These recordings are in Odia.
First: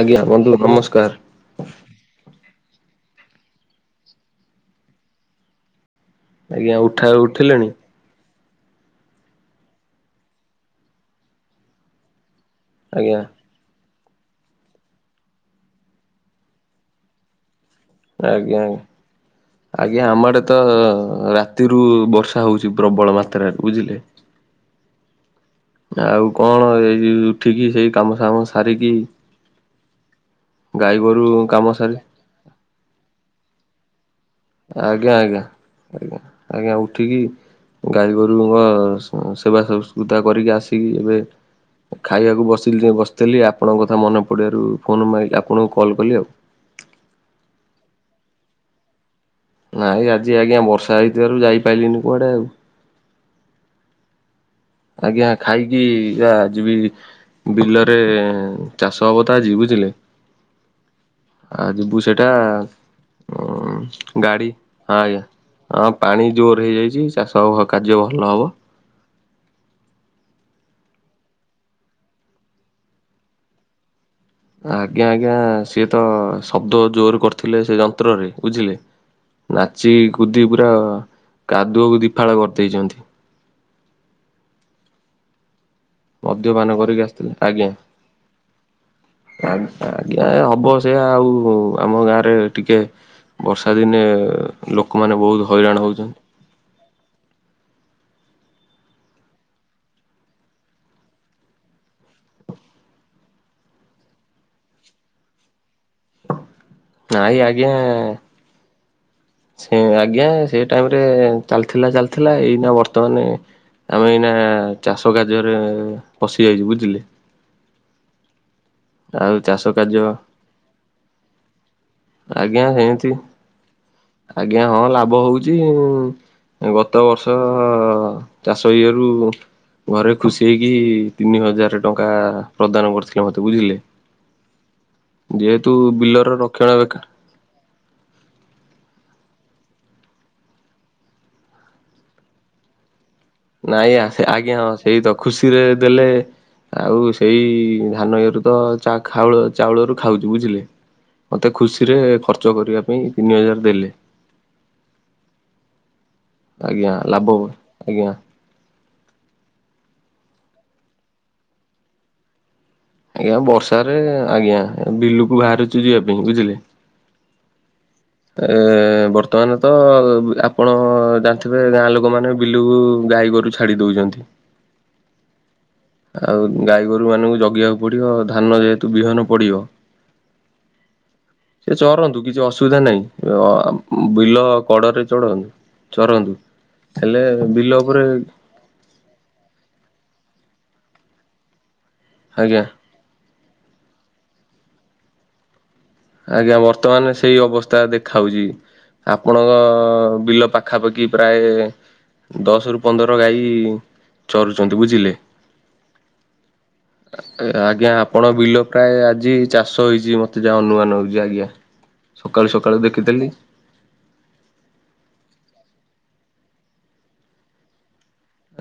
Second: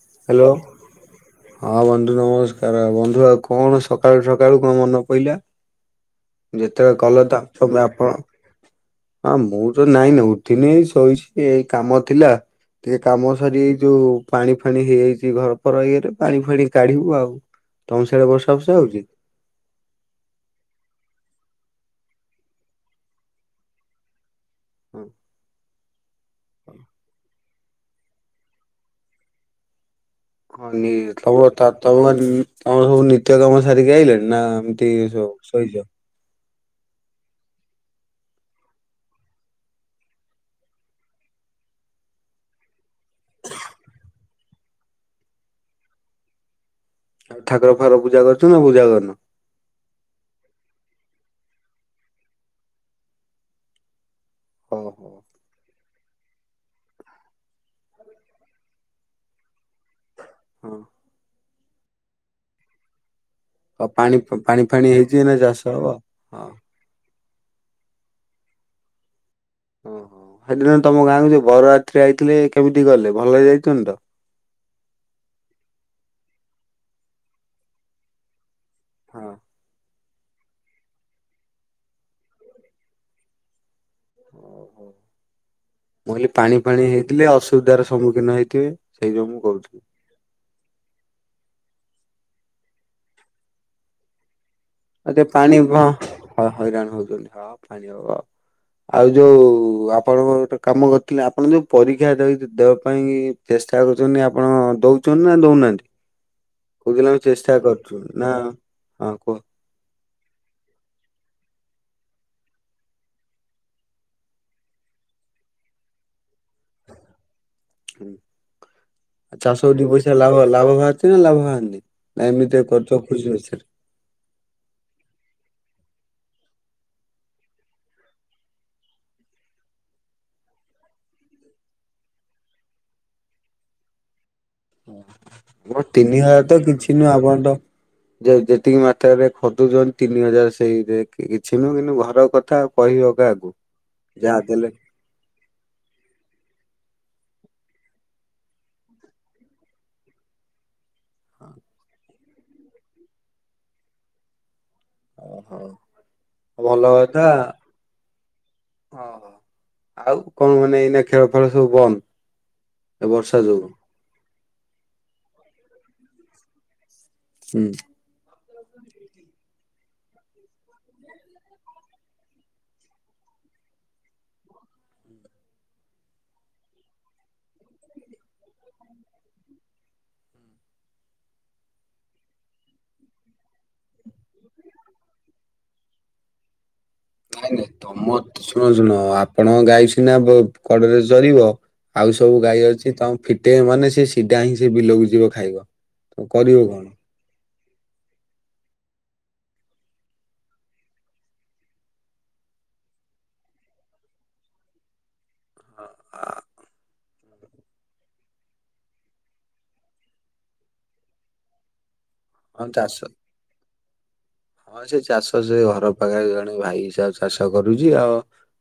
ଆଜ୍ଞା ହ୍ୟାଲୋ। ବନ୍ଧୁ ନମସ୍କାର। ହଁ ବନ୍ଧୁ ନମସ୍କାର। ବନ୍ଧୁ ଆଉ କଣ ସକାଳୁ ସକାଳୁ କଣ ମନ ପଇଲା? ଆଜ୍ଞା ଯେତେବେଳେ ଉଠା କଲେ ତ ଆପ ଉଠିଲେଣି ତମେ ଆପଣ ହଁ ମୁଁ ତ ନାଇଁ ନ ଉଠିନି ଶୋଇଛି ଏଇ କାମ ଥିଲା ଟିକେ ଆଜ୍ଞା କାମ ସରିଯାଇ ଯୋଉ ପାଣି ଫାଣି ହେଇଯାଇଚି ଘର ଫର ଇଏରେ ପାଣି ଫାଣି କାଢିବୁ ଆଉ। ତମ ସିଆଡେ ବର୍ଷା ଆଜ୍ଞା ଫର୍ଷା ଆଜ୍ଞା। ହଉଛି? ଆଜ୍ଞା ଆମ ଆଡେ ତ ରାତିରୁ ବର୍ଷା ହଉଛି ପ୍ରବଳ ମାତ୍ରାରେ ବୁଝିଲେ? ହୁଁ। ଆଉ କଣ ଏଇ ଉଠିକି ସେଇ କାମସାମ ସାରିକି ଗାଈ ଖନିର୍ ଗୋରୁ ତମର୍ ତା କାମ ସାରି ତମ ନି ତମର ସବୁ ନିତ୍ୟ କର୍ମ ସାରିକି ଆଇଲଣି? ନା ଏମତି ଆଜ୍ଞା ସବ ଆଜ୍ଞା ଶୋଇଚ? ଆଜ୍ଞା ଆଜ୍ଞା ଉଠିକି ଗାଈ ଗୋରୁଙ୍କ ସ ସେବା ସଂସ୍କୁତା କରିକି ଆସିକି ଏବେ ଖାଇବାକୁ ବସିଲି ବସିଥିଲି ଆପଣଙ୍କ କଥା ମନେ ପଡିବାରୁ ଫୋନ ମାଇ ଆପଣଙ୍କୁ କଲ୍ କଲି ଆଉ। ଆଉ ଠାକୁର ଫାକୁର ପୂଜା କରୁଚ ନା ପୂଜା କରୁନ? ନାଇଁ ଆଜି ଆଜ୍ଞା ବର୍ଷା ହେଇଥିବାରୁ ଯାଇପାଇଲିିନି କୁଆଡେ ଆଉ। ଓହୋ ଆଜ୍ଞା ଖାଇକି ଆ ଯିବି ବିଲରେ ଚାଷ ହବ ତ ଆଜି ବୁଝିଲେ? ହଁ ଆ ଯିବୁ ସେଟା ଉଁ ଆଉ ପାଣି ଗାଡି ପାଣି ଫାଣି ହଁ ହେଇଛି ଆଜ୍ଞା ନା ଚାଷ ହବ? ହଁ ପାଣି ହଁ। ଜୋରେ ହେଇଯାଇଚି ଚାଷ ହବ କାର୍ଯ୍ୟ ଭଲ ହବ। ଓହୋ ହେଦିନ ତମ ଗାଁକୁ ଯୋଉ ବରଯାତ୍ରୀ ଆଇଥିଲେ କେମିତି ଗଲେ ଭଲେରେ ଯାଇଛନ୍ତି ତ? ଆଜ୍ଞା-ଆଜ୍ଞା ସିଏ ତ ଶବ୍ଦ ଜୋର୍ କରିଥିଲେ ସେ ଯନ୍ତ୍ରରେ ବୁଝିଲେ। ହଁ। ନାଚି କୁଦି ପୁରା କାଦୁଅକୁ ଦିଫାଳ କରିଦେଇଚନ୍ତି। ଓ ହ ମୁଁ କହିଲି ପାଣି ମଦ୍ୟପାନ ଫାଣି କରିକି ହେଇଥିଲେ ଆସିଥିଲେ ଆଜ୍ଞା। ଅସୁବିଧାର ସମ୍ମୁଖୀନ ହେଇଥିବେ, ସେଇ ଯୋଗୁ ମୁଁ କହୁଚି। ଆଜ୍ଞା ହବ ସେୟା ଆଉ ଆମ ଗାଁରେ ଟିକେ ବର୍ଷା ଦିନେ ଆଉ ଲୋକମାନେ ଟିକେ ବହୁତ୍ ପାଣି ହଁ ହଇରାଣ ହେଉଚନ୍ତି। ହ ହଇରାଣ ହଉଚନ୍ତି [inaudible] ଆଉ ଯୋଉ ଆପଣଙ୍କ ଗୋଟେ କାମ କରିଥିଲେ ଆପଣ ଯୋଉ ପରୀକ୍ଷା [unintelligible] ଦବା ପାଇଁ ଚେଷ୍ଟା କରୁଚନ୍ତି ଆପଣ ଦଉଚନ୍ତି ନା ଦଉନାହାନ୍ତି? କୋଉଦିନ ଆମେ ନାଇଁ ଚେଷ୍ଟା ଆଜ୍ଞା କରୁଚୁ, ନାଁ ହଁ କୁହ। ସେ ଆଜ୍ଞା ସେ ଟାଇମ୍ ରେ ଚାଲିଥିଲା-ଚାଲିଥିଲା ଏଇନା ବର୍ତ୍ତମାନେ ଆମେ ଏଇନା ଚାଷ କାର୍ଯ୍ୟରେ ପଶିଯାଇଚୁ ବୁଝିଲେ। ଆଉ ଚାଷ ଚାଷରୁ ଦିଇ କାର୍ଯ୍ୟ ପଇସା ଲାଭ-ଲାଭ ଭାରଚି ନା ଲାଭ ଭାରନି? ନା ଆଜ୍ଞା ଏମିତିଆ କରୁଚ ସେମିତି [unintelligible] ଆଜ୍ଞା ହଁ ଲାଭ ହଉଚି [unintelligible] ଗତ ବର୍ଷ ଚାଷ ଇଏରୁୁ ଘରେ ଖୁସି ହେଇକି ତିନି ହଜାରେ ଟଙ୍କା ପ୍ରଦାନ କରିଥିଲେ ମତେ ବୁଝିଲେ। ଯେହେତୁ [unintelligible] ତିନି ବିଲର ହଜାର ତ ରକ୍ଷଣାବେକ୍ଷଣ କିଛି ନୁହଁ ଆପଣ ତ ଯେ ଯେତିକି ମାତ୍ରାରେ ଖୋଜୁଚନ୍ତି ତିନି ହଜାରେ ସେଇରେ କିଛି ନୁହଁ କିନ୍ତୁ ଘର କଥା ଆଉ। କହିବ କାହାକୁ। ନାଇଁ ଯାହା ଆଜ୍ଞା ହଁ ଦେଲେ ସେଇ ତ ଖୁସିରେ ଦେଲେ। ଆଉ ସେଇ ଧାନ ଇଏରୁ ତ ଚା ଖାଉଳ ଚାଉଳ ରୁ ଖାଉଚୁ ବୁଝିଲେ। ମତେ ଖୁସିରେ ଖର୍ଚ୍ଚ କରିବା ପାଇଁ ତିନି ହଜାରେ ଦେଲେ। ଭଲ ଆଜ୍ଞା ଲାଭ କଥା। ଆଜ୍ଞା ଆଉ କଣ ମାନେ ଏଇନା ଖେଳ ଫେଳ ସବୁ ବନ୍ଦ? ଏ ଆଜ୍ଞା, ବର୍ଷା ଯୋଗୁ? ବର୍ଷାରେ ଆଜ୍ଞା ବିଲୁକୁ ବାହାରୁଚୁ ଯିବା ପାଇଁ ବୁଝିଲେ। ହୁଁ। ଏ ବର୍ତ୍ତମାନ୍ ତ ଆପଣ ଜାଣିଥିବେ ଗାଁ ଲୋକମାନେ ବିଲକୁ ଗାଈ ଗୋରୁ ଛାଡ଼ି ଦଉଚନ୍ତି। ଆଉ ଗାଈ ଗୋରୁ ମାନଙ୍କୁ ଜଗିବାକୁ ପଡିବ, ଧାନ ଯେହେତୁ ବିହନ ପଡିବ [inaudible] ସେ ଚରନ୍ତୁ କିଛି ଅସୁବିଧା ନାହିଁ, ଅ ବିଲ କଡରେ ଚରନ୍ତୁ। ଚରନ୍ତୁ, ହେଲେ ବିଲ ଉପରେ ଶୁଣ-ଶୁଣ ଆପଣଙ୍କ ଗାଈ ସିନା କଡରେ ଚରିବ ଆଉ ସବୁ ଆଜ୍ଞା ଗାଈ ଅଛି ତମ ଫିଟେଇବେ ମାନେ ସେ ସିଧା ହିଁ ସେ ବିଲକୁ ଯିବ ଖାଇବ଼। ଆଜ୍ଞା ବର୍ତ୍ତମାନେ ସେଇ ଅବସ୍ଥା ଦେ ଖାଉଚି ଆପଣଙ୍କ ବିଲ ପାଖାପାଖି ପ୍ରାୟ ଦଶ୍ ରୁ ପନ୍ଦର ଗାଈ ଚରୁଚନ୍ତି ବୁଝିଲେ। ଆ ଆଜ୍ଞା ଆପଣଙ୍କ ବିଲ ପ୍ରାୟ ଆଜି ଚାଷ ହୋଇଚି ମତେ ଯାହା ଅନୁମାନ୍। [unintelligible] ଆଜ୍ଞା। ସକାଳୁ ଆଉ ସକାଳୁ ଚାଷ ଦେଖିଥିଲି ହଁ ସେ ଚାଷ ସେ ଘର ପାଖେରେ ଜଣେ ଭାଇ [unintelligible] ଚାଷ କରୁଚି ଆଉ।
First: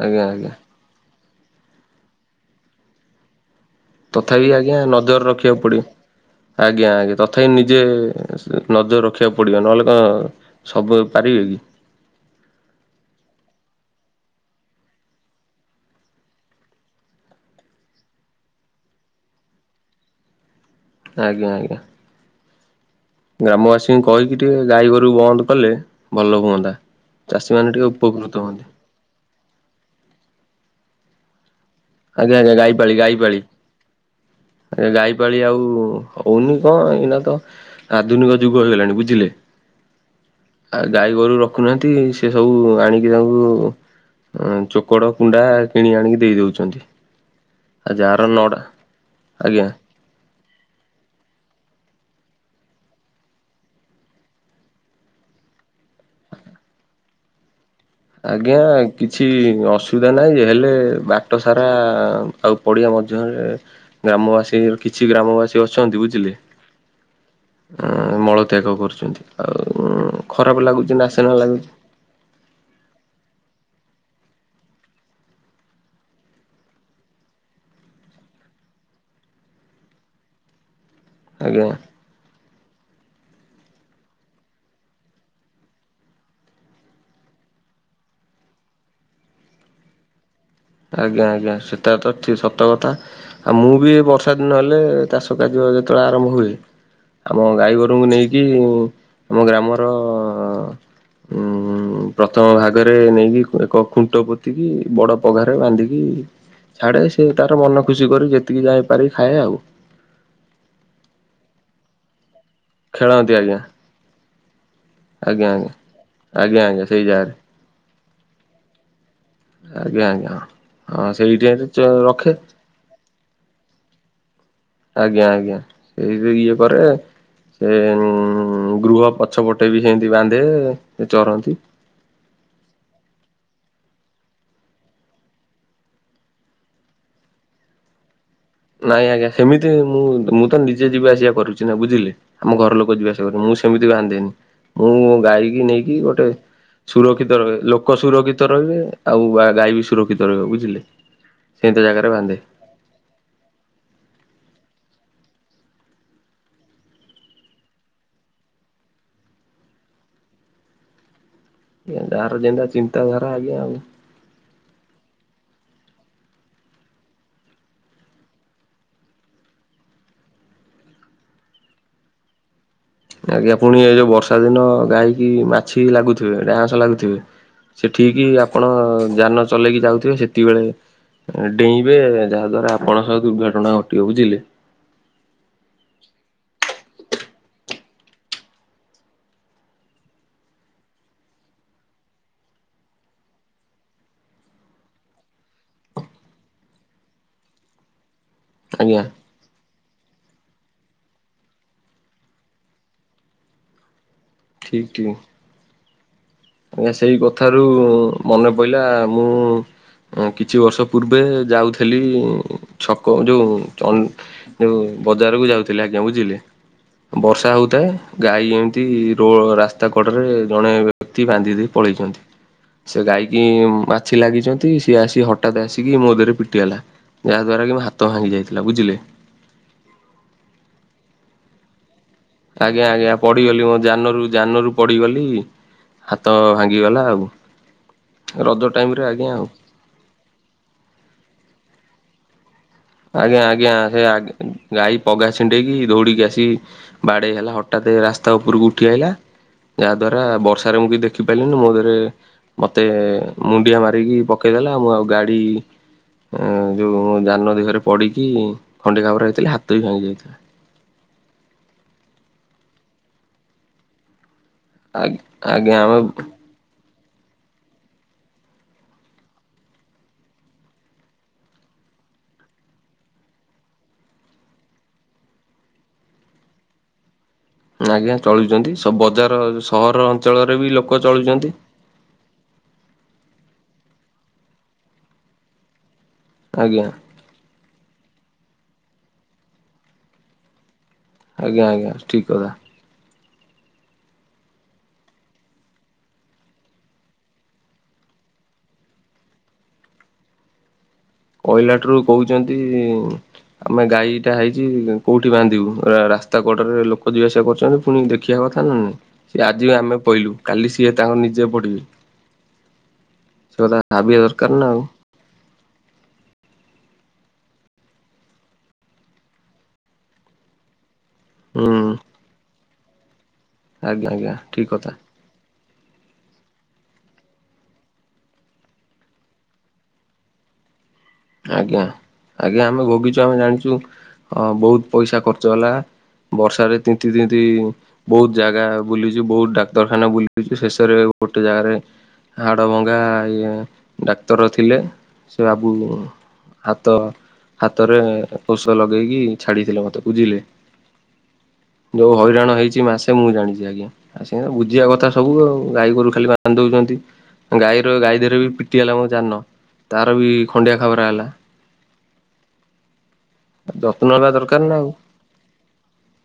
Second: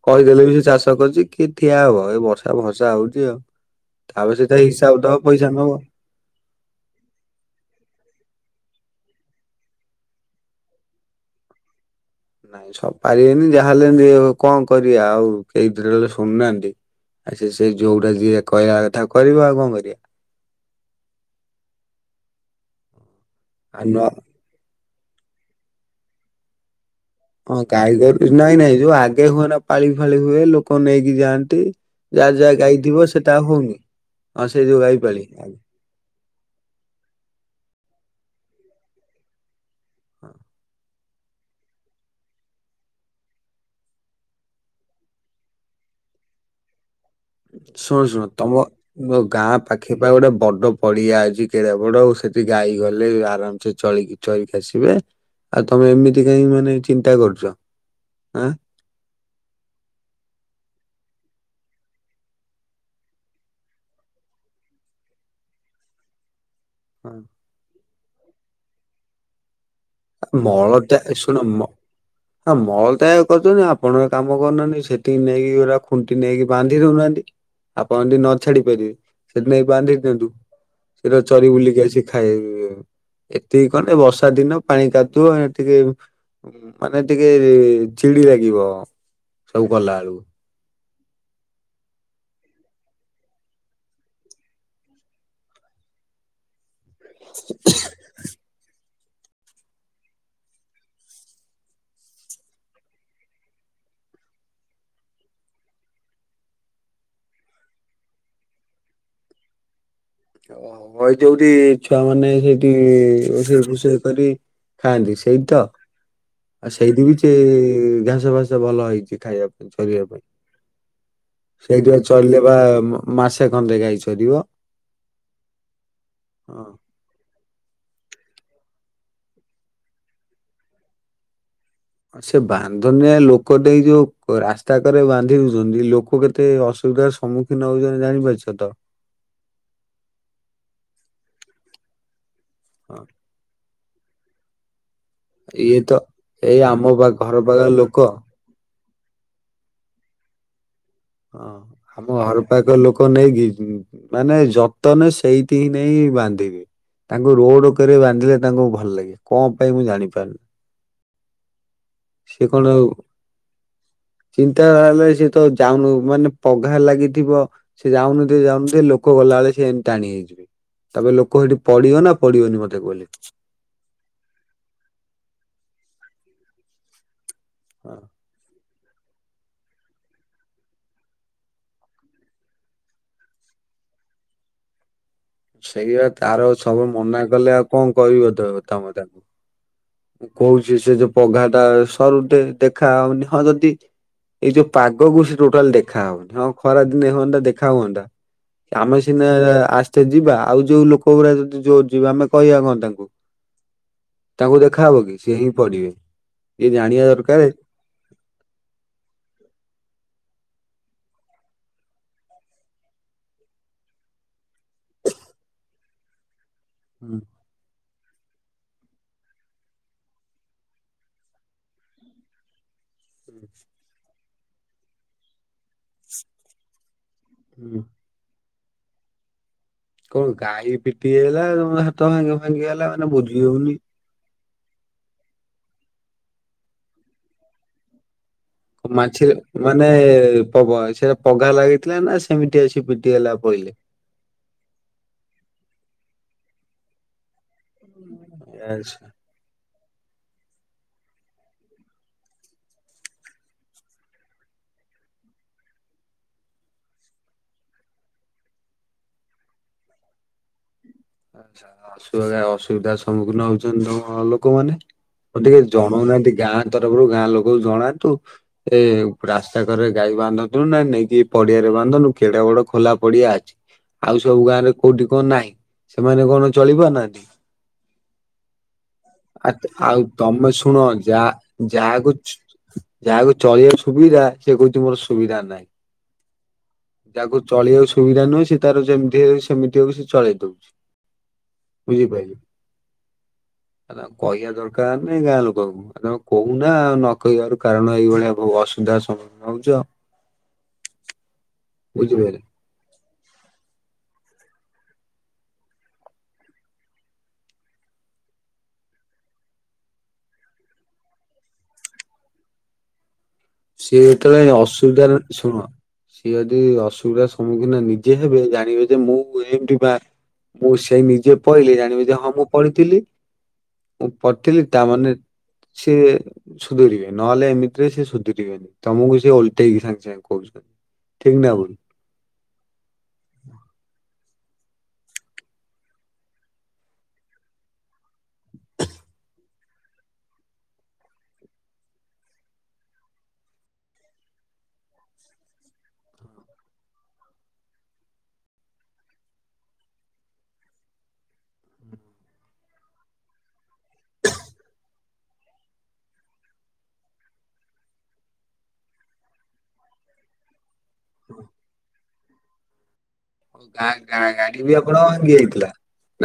ଆଜ୍ଞା କହିଦେଲେ ଆଜ୍ଞା ବି ସେ ଚାଷ କରୁଚି କିଏ ଠିଆ ହବ ଏ ବର୍ଷା ଫର୍ଷା ହଉଚି ଆଉ। ତାପରେ ସେ ତଥାବି ତା ଆଜ୍ଞା ହିସାବ ଦବ ନଜର୍ ପଇସା ରଖିଆକୁ ନବ। ପଡିବ। ଆଜ୍ଞା ଆଜ୍ଞା, ତଥାପି ନିଜେ ନଜର ରଖିବାକୁ ପଡିବ, ନହେଲେ କଣ ସବୁ ଏବେ ପାରିବେ କି? ନାଇଁ ସବୁ ପାରିବେନି, ଯାହାହଲେ କଣ କରିବା ଆଉ କେହିଥିରେ ହେଲେ ଶୁଣୁନାହାନ୍ତି ଆ ସେ ସେ ଯୋଉଟା ଯିଏ କହିବା କଥା କରିବ ଆଉ କଣ କରିବା? ଆଜ୍ଞା ଆଜ୍ଞା, ଆଉ ନ ଗ୍ରାମବାସୀଙ୍କୁ କହିକି ଟିକେ ଗାଈ ଗୋରୁକୁ ବନ୍ଦ କଲେ, ଭଲ ହୁଅନ୍ତା। ହଁ, ଚାଷୀମାନେ ଟିକେ ଗାଈଗର ଉପକୃତ ନାଇଁ ହୁଅନ୍ତେ ନାଇଁ, ଯୋଉ ଆଗେ ହୁଏ ନା ପାଳି ଫାଳି ହୁଏ, ଲୋକ ନେଇକି ଯାଆନ୍ତି। ଆଜ୍ଞା ଯାହା ଆଜ୍ଞା ଯାହା ଗାଈପାଳି ଗାଈଥିବ ଗାଈପାଳି ସେଟାହା ହଉନି, ହଁ ସେଇ ଯୋଉ ଆଜ୍ଞା ଗାଈ ପାଳି ଗାଈପାଳି ଆ। ଆଉ ହଉନି କଣ, ଏଇନା ତ, ଆଧୁନିକ ଯୁଗ ହେଇଗଲାଣି ବୁଝିଲେ? ହଁ। ଆ ଗାଈ ଗୋରୁ ରଖୁନାହାନ୍ତି, ସେ ସବୁ ଆଣିକି ତାଙ୍କୁ ଚୋକଡ଼ କୁଣ୍ଡା କିଣି ଆଣିକି ଦେଇ ଦଉଚନ୍ତି। ଶୁଣ ଶୁଣ, ତମ ଗାଁ ଆଜ୍ଞା। ପାଖେ ହେଇପା ଗୋଟେ ବଡ ପଡିଆ ଅଛି କେଡ ବଡ ଆଉ, ସେଠି ଗାଈ ଗଲେ ଆରାମସେ ଚଳିକି ଚରିକି ଆସିବେ। ଆଉ ତମେ ଏମିତି କାହିଁ ମାନେ ଚିନ୍ତା କରୁଚ? ଆଜ୍ଞା। କିଛି ଅସୁବିଧା ନାହିଁ ଯେ, ହେଲେ ବାଟ ସାରା ଆଉ ପଡ଼ିଆ ମଧ୍ୟରେ ଗ୍ରାମବାସୀଙ୍କର, କିଛି ଗ୍ରାମବାସୀ ଅଛନ୍ତି ବୁଝିଲେ ହଁ। ଅ ମଳତ୍ୟାଗ କରୁଚନ୍ତି, ଆଉ ଖରାପ ମଳତ୍ୟା ଲାଗୁଚି, ଶୁଣ ନାସନା ମ ଲାଗୁଚି। ହଁ ମଳ ତ୍ୟାଗ କରୁଚନ୍ତି, ଆପଣଙ୍କ କାମ କରୁନାହାନ୍ତି ସେଠିକି ନେଇକି ଗୁରା ଖୁଣ୍ଟି ନେଇକି ବାନ୍ଧି ଦଉନାହାନ୍ତି? ଆପଣ ଯଦି ନ ଛାଡି ପାରିବେ, ସେଦି ନେଇ ବାନ୍ଧି ଦିଅନ୍ତୁ। ସେଟା ଚରି ଆଜ୍ଞା ବୁଲିକି ଆସି ଖାଇ, ଏତିକି କଲେ ଏ ବର୍ଷା ଦିନ ପାଣି କାଦୁଅ ଟିକେ ମାନେ ଟିକେ ଚିଡି ଲାଗିବ, ସବୁ କଲା ବେଳକୁ। ଆଜ୍ଞା ଆଜ୍ଞା, ସେଟା ତ ଠ ସତ କଥା। ଆଉ ମୁଁ ବି ଏ ବର୍ଷା ଦିନ ହେଲେ, ଚାଷ କାର୍ଯ୍ୟ ଯେତେବେଳେ ଆରମ୍ଭ ହୁଏ ଆମ ଗାଈ ଗୋରୁଙ୍କୁ ନେଇକି, ଆମ ଗ୍ରାମର ଉଁ ପ୍ରଥମ ଭାଗରେ ନେଇକି, ଏକ ଖୁଣ୍ଟ ପୋତିକି ବଡ ପଘାରେ ବାନ୍ଧିକି ଛାଡ଼େ, ସେ ତାର ମନ ଖୁସି କରି ଯେତିକି ଯାଇପାରି ଖାଏ ଆଉ। ଓ ଭ ଯଉଠି ଛୁଆ ମାନେ ସେଇଠି ଖେଳନ୍ତି ଆଜ୍ଞା ରୋଷେଇ ଫୋଷେଇ କରି ଖାଆନ୍ତି, ସେଇ ଆଜ୍ଞା ତ? ଆଜ୍ଞା ଆଜ୍ଞା ଆଉ ଆଜ୍ଞା ସେଇ ସେଇଥି ବି ସେ ଜାଗାରେ ଘାସ ଫାସ ଭଲ ହେଇଚି, ଖାଇବା ପାଇଁ, ଆଜ୍ଞା ଚରିବା ପାଇଁ। ଆଜ୍ଞା ହଁ। ହଁ ସେଇଠି ସେଇଥି ପା ରଖେ ଚରିଲେ ପା, ମାସେ ଖନ୍ଦେ ଗାଈ ଚରିବ? ଆଜ୍ଞା ଆଜ୍ଞା, ସେଇ ଯୋଉ ଇଏ ହଁ। କରେ ସେ ଉଁ ଗୃହ ପଛ ପଟେ ବି ସେମିତି ବାନ୍ଧେ, ସେ ଚରନ୍ତି। ସେ ବାନ୍ଧନିଆ ଲୋକଟେଇ ଯୋଉ ରାସ୍ତା କରେ ବାନ୍ଧି ଦଉଚନ୍ତି, ଲୋକ କେତେ ଅସୁବିଧା ସ ସମ୍ମୁଖୀନ ହୋଉଚନ୍ତି ଜାଣିପାରୁଚ ତ? ନାଇଁ ଆଜ୍ଞା, ସେମିତି ମୁଁ ମୁଁ ତ ନିଜେ ଯିବା ଆସିବା କରୁଚି ନା ବୁଝିଲେ, ଆମ ଘର ଲୋକ ହଁ ଯିବା ଆ ଯିବା, ମୁଁ ସେମିତି ବାନ୍ଧେନି, ମୁଁ ଗାଈକି ଇଏ ତ ନେଇକି ଗୋଟେ ଏଇ ଆମ ବା ଘର ସୁରକ୍ଷିତ ରହେ, ପାଖ ଲୋକ ସୁରକ୍ଷି ତ ରହିବେ, ଆଉ ବା ଗାଈ ବି ସୁରକ୍ଷିତ ରହିବ, ବୁଝିଲେ? ହଁ, ସେମିତି ଜାଗାରେ ଆମ ବାନ୍ଧେ ଘରପଖ ଲୋକ କ ନେଇିକି, ମାନେ ଯତନେ ସେଇଥି ହିଁ ନେଇ ବାନ୍ଧିବେ। ତାଙ୍କୁ ରୋଡ କରେ ବାନ୍ଧିଲେ ତାଙ୍କୁ ଭଲ ଲାଗେ, କଣ ପାଇଁ ମୁଁ ଜାଣିପାରୁନି? ଆଜ୍ଞା ଜାର ଜେନ୍ତା ଚିନ୍ତାଧାରା ଆଜ୍ଞା ଆଉ ଚିନ୍ତାଧାହେଲେ ସିଏ ତ ଯାଉନୁ ମାନେ ପଘା ଲାଗିଥିବ ସେ ଯାଉନଥିବେ ଯାଉନଥିବେ ଲୋକ ଗଲାବେଳେ ସେ ଟାଣି ହେଇଯିବେ। ତାପ ଲୋକ ହେଇଠି ପଡିବ ନା ପଡିବନି ମତେ କହିଲେ। ଆଜ୍ଞା ପୁଣି ଏ ଯୋଉ ବର୍ଷା ଦିନ ଗାଈକି ମାଛି ଲାଗୁଥିବେ ଡାଁସ ଲାଗୁଥିବେ। ସେ ହଁ। ଠିକିି ଆପଣ ଯାନ ଚଲେଇକି ଯାଉଥିବେ ସେତି ବେଳେ ଡେଇଁବେ ଯାହା ଦ୍ଵାରା ଆପଣ ସହ ଦୁର୍ଘଟଣା ଘଟିବ ବୁଝିଲେ? ସେଇଆ ତାର ସବୁ ମନା କଲେ ଆଉ କଁ କହିବ ତବେ ତମେ ତାକୁ। ମୁଁ କହୁଚି ସେ ଯୋଉ ପଘା ଟା ସରୁଟେ ଦେଖା ଅଉନି ହଁ ଯଦି ଏଇ ଯୋଉ ପାଗକୁ ସେ ଟୋଟାଲ୍ ଦେଖା ହଉନି ହଁ ଖରା ଦିନେ ହୁଅନ୍ତା ଦେଖା ହୁଅନ୍ତା ଆମେ ଆଜ୍ଞା ସିନା ଆସ୍ତେ ଯିବା ଆଉ ଯୋଉ ଲୋକ ଗୁରା ଯଦି ଜୋରେ ଯିବେ ଆମେ କହିବା କଣ ତାଙ୍କୁ ତାଙ୍କୁ ଦେଖାହବ କି ସିଏ ହିଁ ପଡିବେ। ଇଏ ଏ ଜାଣିବା ସେଇ ଦରକାର କଥାରୁ ମନେ ପଇଲା ମୁଁ ଅଁ କିଛି ବର୍ଷ ପୂର୍ବେ ଯାଉଥେଲି ଛକ ଯୋଉ ଚନ୍ ଯୋ ବଜାରକୁ ଯାଉଥିଲି ଆଜ୍ଞା ବୁଝିଲେ? ହୁଁ ବର୍ଷା ହଉଥାଏ ଗାଈ ଏମ୍ ତି ରୋ ରାସ୍ତା କଡରେ ଜଣେ ବେ କ୍ତି ବାନ୍ଧି ଦେଇ ପଳେଇଛନ୍ତି ସେ ଗାଈକି ମା ଛି ଲାଗିଛନ୍ତି ସିଏ ଆସି ହଠାତ୍ ଆସିକି ମୋ ଦେରେ ପିଟି ହେଲା ଯାହାଦ୍ଵାରା କି ହୁଁ। ମୋ ହା ତ ଭାଙ୍ଗି ଯାଇଥିଲା ବୁଝିଲେ କଣ ଗାଈ ପିଟି ହେଇଗଲା ତମ ହାତ ଭାଙ୍ଗ ଆଜ୍ଞା ଆଜ୍ଞା ପଡିଗଲି ମୋ ଯାନରୁ ଯାନରୁ ପଡିଗଲି ହାତ ଭାଙ୍ଗିଗଲା ଆଉ। ଟାଇମ ରେ ଆଜ୍ଞା ମାଛିରେ ଆଉ। ମାନେ ପଗ ସେ ପଘା ଲାଗିଥିଲା ନା ସେମିତି ଆସି ପି ଆଜ୍ଞା ଆଜ୍ଞା। ସେ ଆଗେ ଗାଈ ପଘା ଛିଣ୍ଡେଇକି ଦୌଡିକି ଆସି ବାଡେଇ ହେଲା ହଟାତେ ରାସ୍ ତା ଉପୁରୁକୁ ଉଠି ଆଚ୍ଛା ଆଇଲା ଯାହା ଦ୍ଵାରା ବର୍ଷାରେ ମୁଁ କି ଦେଖି ପାଇଲିନି ମୋ ଦେରେ ମତେ ମୁଣ୍ଡିଆ ମାରିକି ପକେଇଦେଲା ଆଉ ମୁଁ ଆଉ ଗାଡି ଏଁ ଯୋଉ ଯାନ ଦେହରେ ପଡିକି ଖଣ୍ଡିଆ ଖାବରା ହେଇଥିଲି ହାତ ବି ଭାଙ୍ଗି ଯାଇଥିଲା। ଆଚ୍ଛା ଅସୁବଗା ଅସୁବିଧା ସମ୍ମୁଖୀନ ହଉଛନ୍ତି ହଁ ଲୋକମାନେ। ଆଜ୍ଞା ଆଉ ଟିକେ ଆଜ୍ଞା ଆମେ ଜଣଉନାହାନ୍ତି ଗାଁ ତରଫରୁ ଗାଁ ଲୋକ ଜଣାନ୍ତୁ ରେ ରାସ୍ତା କରରେ ଗାଈ ବାନ୍ଧନ୍ତୁ ନା ନେଇକି ପଡିଆରେ ବାନ୍ଧନ୍ତୁ କେଡେ ବଡ ଖୋଲା ପଡିଆ ଅଛି। ଆଉ ସବୁ ଗାଁରେ କୋଉଠି କଁ ନାହିଁ ସେମାନେ କଣ ଚଳି ପାରୁନାହାନ୍ତି ଆଜ୍ଞା ଚଳୁଚନ୍ତି ସ ବଜାର ଆ ଆଉ ସହର ତମେ ଅଞ୍ଚଳରେ ଶୁଣ ବି ଲୋକ ଯା ଚଳୁଚନ୍ତି। ଯାହାକୁ ଛ ଯାହାକୁ ଚଳି ସୁବିଧା ସେ କହୁଛି ମୋର ସୁବିଧା ନାଇଁ। ଆଜ୍ଞା। ଯାକୁ ଚଳେବାକୁ ସୁବିଧା ନୁହଁ ସେ ତାର ଯେମିତି ହେଉ ସେମିତି ହଉ ସେ ଚଳେଇ ଦଉଚି। ଆଜ୍ଞା ଆଜ୍ଞା ଠିକ୍ କଥା। ହେରା କଇଆ ଦରକାର୍ ନାଇଁ ଗାଁ ଲୋକଙ୍କୁ। ଆ ତମ କହୁନା ନ କହିବାରୁ କାରଣ ଏଇ ଭଳିଆ ବହୁ ଅସୁବିଧା ସମ୍ମୁଖୀନ ହଉଛ। କହିଲା ଠାରୁ ବୁଝିପାରିଲେ। କହୁଛନ୍ତି ଆମେ ଗାଈଟା ହେଇଛି କୋଉଠି ବାନ୍ଧିବୁ ରା ରାସ୍ତା କଡରେ ଲୋକ ଯିବା ଆସିବା କରୁଛନ୍ତି ପୁଣି ଦେଖିଆ କଥା ନ ନଁ ସିଏ ଆଜି ଆମେ ପଇଲୁ କାଲି ସିଏ ତାଙ୍କ ନିଜେ ପଡିବେ। ସେ କଥା ସିଏ ଭାବିବା ଯେତେ ଦରକାର ଯାଏଁ ନା ଆଉ ଅସୁବିଧା ରେ ଶୁଣ ସିଏ ଯଦି ଅସୁବିଧା ସମ୍ମୁଖୀନ ନିଜେ ହେବେ ଜାଣିବେ ଯେ ମୁଁ କୁ ଏମତି ବା ମୁଁ ସେଇ ନିଜେ ହୁଁ ପଢିଲି ଜାଣିବି ଯେ ହଁ ମୁଁ ପଢିଥିଲି ଆଜ୍ଞା ମୁଁ ଆଜ୍ଞା ପଢିଥିଲି ଠିକ କଥା। ତାମାନେ ସେ ସୁଧୁରିବେ ନହେଲେ ଏମିତିରେ ସେ ସୁଧରି ତମକୁ ସେ ଓଲଟେଇକି ସାଙ୍ଗେ ସାଙ୍ଗେ କହୁଛନ୍ତି। ଠିକ ନା ଭୁଲ ଆଜ୍ଞା ଆଜ୍ଞା ଆମେ ଭୋଗିଛୁ ଆମେ ଜାଣିଛୁ ହଁ ବହୁତ ପଇସା ଖର୍ଚ୍ଚ ହେଲା। ବର୍ଷା ରେ ତିନ୍ତି ତିନ୍ତି ବହୁତ ଜାଗା ବୁଲିଛୁ ବହୁତ ଡାକ୍ତରଖାନା ବୁଲିଛୁ ଶେଷରେ ଗୋଟେ ଜାଗାରେ ହାଡ଼ଭଙ୍ଗା ଏ ଡାକ୍ତର ଥିଲେ ସେ ବାବୁ ହାତ ହାତରେ ପୋଷ ଲଗେଇକି ଛାଡିଥିଲେ ମତେ ବୁଝିଲେ। ଯୋଉ ହଇରାଣ ହେଇଛି ମାସେ ମୁଁ ଜାଣିଛି ଆଜ୍ଞା। ଆ ସେ ବୁଝିବା କଥା ସବୁ ଆଉ ଗାଈ ଗୋରୁ ଖାଲି ବାପା ବାନ୍ଧି ଦେଉଛନ୍ତି। ଗାଈର ଗାଈ ଦେହରେ ବି ପିଟି ହେଲା ମୁଁ ଜାନ ତାର ବି ଖଣ୍ଡିଆ ଖାବରା ହେଲା। ଆଉ ଯତ୍ନ ଗା ନେବା ଗା ଦରକାର ଗାଡି ନା ବି ଆଉ। ଆପଣ ଭାଙ୍ଗି ଯାଇଥିଲା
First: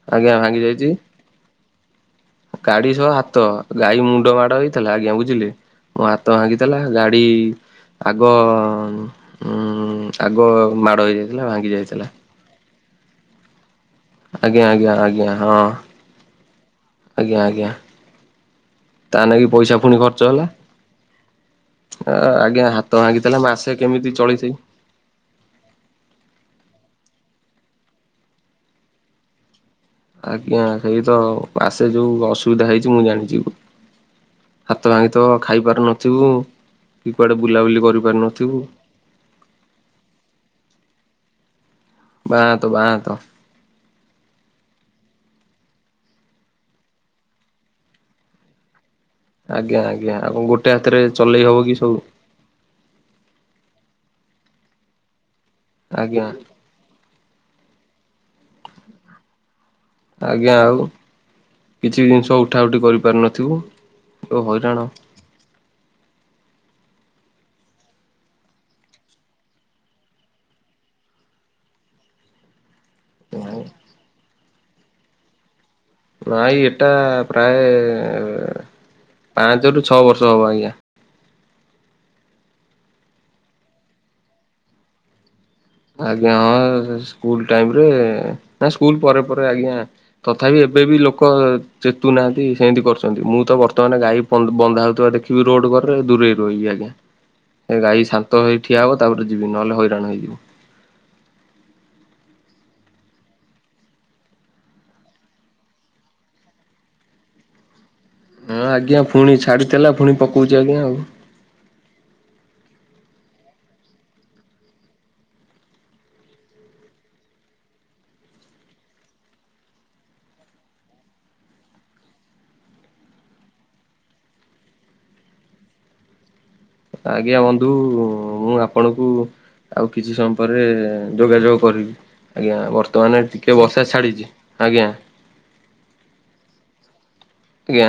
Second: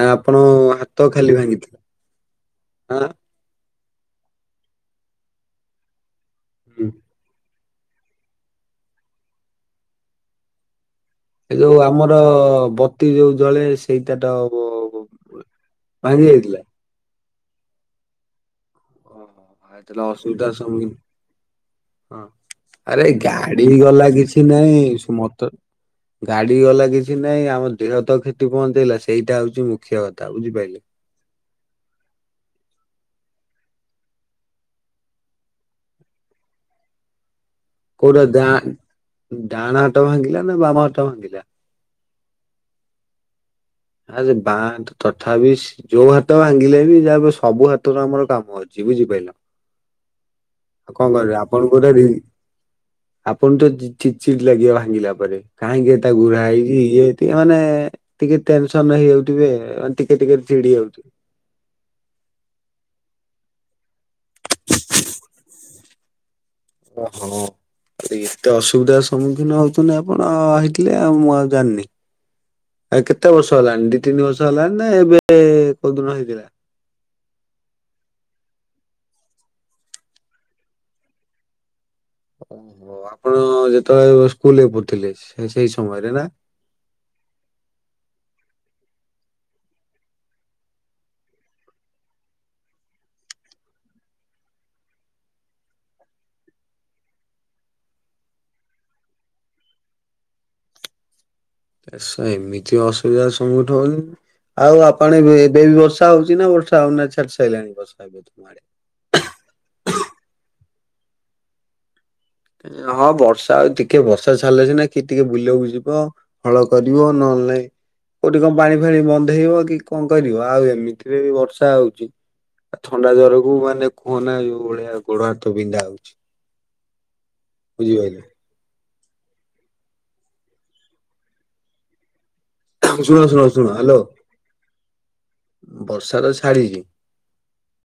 ନା ଆଜ୍ଞା ଆପଣ ଭାଙ୍ଗି ଯାଇଛି ହାତ ଖାଲି ଭାଙ୍ଗିଥିଲା। ଗାଡି ଆଁ ସହ ହାତ ଗାଈ ମୁଣ୍ଡ ମାଡ ହେଇଥିଲା ଆଜ୍ଞା ବୁଝିଲେ ମୋ ହାତ ଭାଙ୍ଗିଥିଲା ହୁଁ ଗାଡି ଇ ଆଗ ଉ ଆଗ ମାଡ ହେଇଯାଇ ଏ ଯୋଉ ଆମର ବତି ଯୋଉ ଜଳେ ସେଇଟା ଟ ଆଜ୍ଞା ଆଜ୍ଞା ଆଜ୍ଞା ହଁ ଭାଙ୍ଗି ଯାଇଥିଲା। ଆଜ୍ଞା ଆଜ୍ଞା। ତା ନାଗି ପଇସା ହଁ ପୁଣି ତାହେଲେ ଖର୍ଚ୍ଚ ଅସୁବିଧା ହେଲା। ସମ୍ମୁଖୀନ ହଁ ଆଜ୍ଞା ହାତ ଆରେ ଭାଙ୍ଗିଥିଲା ମାସେ ଗାଡି କେମିତି ଗଲା କିଛି ଚଳିଛି। ନାଇଁ ସୁ ମତ ଗାଡି ଗଲା କିଛି ନହିଁ ଆମ ଦେହ ତ କ୍ଷତି ପହଞ୍ଚେଇଲା ସେଇଟା ହଉଛି ମୁ ଆଜ୍ଞା ସେଇ ତ ଆସେ ଯୋଉ ଅସୁବିଧା ହେଇଛି ମୁଁ ଜାଣିଛି। ହାତ ଭାଙ୍ଗିଥିବ ଖାଇ ପାରୁ ନଥିବୁ କି କୁଆଡେ ବୁଲାବୁଲି କୋଉଟାା ଡ଼ା କରିପାରୁନଥିବୁ ଡାଆଣା ହାତକଭାଙ୍ଗିଲା ନା ବାମ ହାଟ ଭାଙ୍ଗିଲା। ବାଁ ହାତ ବାଁ ହାତ। ଆଁ ସେ ବା ତଥାପି ଯୋଉ ହାତ ଭାଙ୍ଗିଲେ ବି ଯାହା ସବୁ ହାତର ଆମର କାମ ଅଛି। ସେ ବୁଝିପାଇଲ। ଆଜ୍ଞା ଆଜ୍ଞା ଆଉ କଣ ଗୋଟେ ହାତ ରେ ଚଲେଇ ହବ ଆପଣଙ୍କୁ କି ଗୋଟେ ସବୁ। ରି ଆପଣ ତ ଚିଟ ଚିଟ୍ ଲାଗିବ ଭାଙ୍ଗିଲା ପରେ କାହିଁକି ତା ଆଜ୍ଞା ଗୁଢା ହେଇଛି ଇଏ। କିଏ ମାନେ ଟିକେ ଟେନସନ ହେଇଯାଉଥିବେ ଅନ ଆଜ୍ଞା ଆଉ କିଛି ଜିନିଷ ଉଠା ଉଠି କରିପାରିନଥିବୁ ଯୋଉ ହଇରାଣ। ଓହୋ। ଆ ଏତେ ଅସୁବିଧାର ସମ୍ମୁଖୀନ ହଉଛନ୍ତିନି ଆପଣ ହେଇଥିଲେ ଆଉ ମୁଁ ଆଉ ଜାଣିନି। ଆ କେତେ ବର୍ଷ ହେଲାଣି ଦି ତିନି ବର୍ଷ ହେଲାଣି ନା ଏବେ କୋଉଦିନ ହେଇଥିଲା। ନାଇଁ ଏଟା। ପ୍ରାୟ ପାଞ୍ଚରୁ ଛଅ ବର୍ଷ ହବ ଆଜ୍ଞା। ଓହୋ ଆପଣ ଯେତେବେଳେ ସ୍କୁଲ ପଢ଼ୁଥିଲେ ସେଇ ସ ଆଜ୍ଞା ହଁ ସେ ସ୍କୁଲ ଟାଇମରେ ନା ସ୍କୁଲ ପରେ ପରେ ଆଜ୍ଞା। ତଥାପି ଏବେ ବି ଲୋକ ଚେତୁନାହାନ୍ତି ସେମିତି କରୁଛନ୍ତି ମୁଁ ତ ବର୍ତ୍ତମାନ ଗାଈ ବନ୍ ବନ୍ଧା ହଉଥିବା ଦେଖିବି ରୋଡ ଘରେ ଦୂରେଇ ରହିବି ଆଜ୍ଞା। ଏ ଗାଈ ଶାନ୍ତ ହେଇ ଠିଆ ହବ ତାପରେ ଯିବି ନହେଲେ ହଇରାଣ ହେଇଯିବୁ। ସ ଏମିତି ଅସୁବିଧା ସମ୍ମୁଖଠୀନ ହଉନ। ଆଉ ଆପଣ ଏବେ ବି ବର୍ଷା ହଉଛି ନା ବର୍ଷା ହଉନାଇ ଛାଡ଼ି ସାରିଲାଣି ବର୍ଷା ଏବେ। ହଁ ଆଡେ? ଆଜ୍ଞା ଫୁଣି ଛାଡିଥିଲା ଫୁଣି ପକଉଛି ଆଜ୍ଞା ଆଉ। ହଁ ବର୍ଷା ଆଉ ତିକେ ବର୍ଷା ଛାଡ଼ିଲେ ନା କିଏ ଟିକେ ବିଲ କୁ ଯିବ। ହଳ କରିବ ନହେଲେ ନାଇ କୋଉଠି କଣ ପାଣି ଫାଣି ବନ୍ଧେଇବ କି କଣ କରିବ ଆଉ ଏମିତିରେ ବି ବର୍ଷା ହଉଛି। ଥଣ୍ଡା ଜ୍ୱରକୁୁ ମାନେ କୁହନା ଯୋଉ ଭଳିଆ ଗୋଡ ହାତ ବିନ୍ଧା ହଉଛି। ଆଜ୍ଞା ବନ୍ଦ ବୁଝିପାଇଲେ। ଆପଣଙ୍କୁ ଆଉ କିଛି ସମୟ ପରେ ଯୋଗାଯୋଗ କରିବି। ଆଜ୍ଞା। ଶୁଣ ବର୍ତ୍ତମାନ ଶୁଣ ଟିକେ ଶୁଣ ବର୍ଷା ହ୍ୟାଲୋ ଛାଡ଼ିଛି। ଆଜ୍ଞା। ବର୍ଷା ତ ଛାଡିଛି ଆଜ୍ଞା।